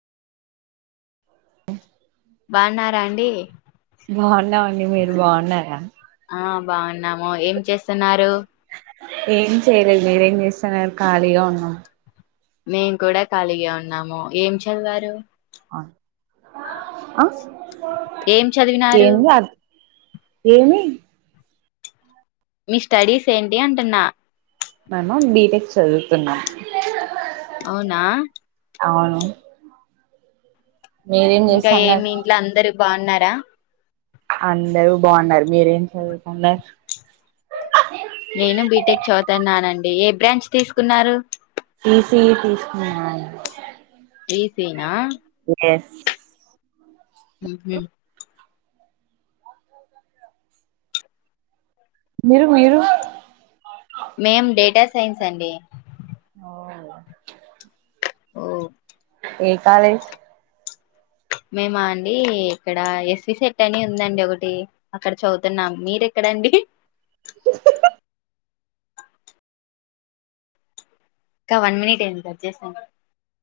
[inaudible] బాగున్నారా అండి బాగున్నామండి మీరు బాగున్నారా ఆ బావున్నాము ఏం చేస్తున్నారు ఏం చేయలే నేనేం చేస్తాను ఖాళీగానే ఉన్నా మేము కూడా ఖాళీగా ఉన్నాము ఏం చదివారు ఆ ఏం చదివినారు ఏంది ఆ ఏమి ఈ స్టడీస్ ఏంటి అంటన్న మేము బిటెక్ చదువుతున్న అవునా అవును మీరేం ఇంకా ఏమి చేస్తన్నారు ఇంట్లో అందరు బాన్నారా అందరూ బాన్నారు మీరేం చదువుతున్నారు డి ఏ బ్రాంచ్ తీసుకున్నారు ఈ సి యి తీసుకున్నానండి ఇ సి యి నా ఎస్ ఉమ్ హు మీరు మీరు మేం డేటా సైన్స్ అండి ఓ ఏ కాలేజ్ మేమ అండి ఇక్కడ ఎస్వి సెట్ అని ఉందండి ఒకటి అక్కడ చదువుతున్నాం మీరే ఎక్కడండి హా హా ఇంకా వన్ మినిట్ అయింది కట్ చేస్తన్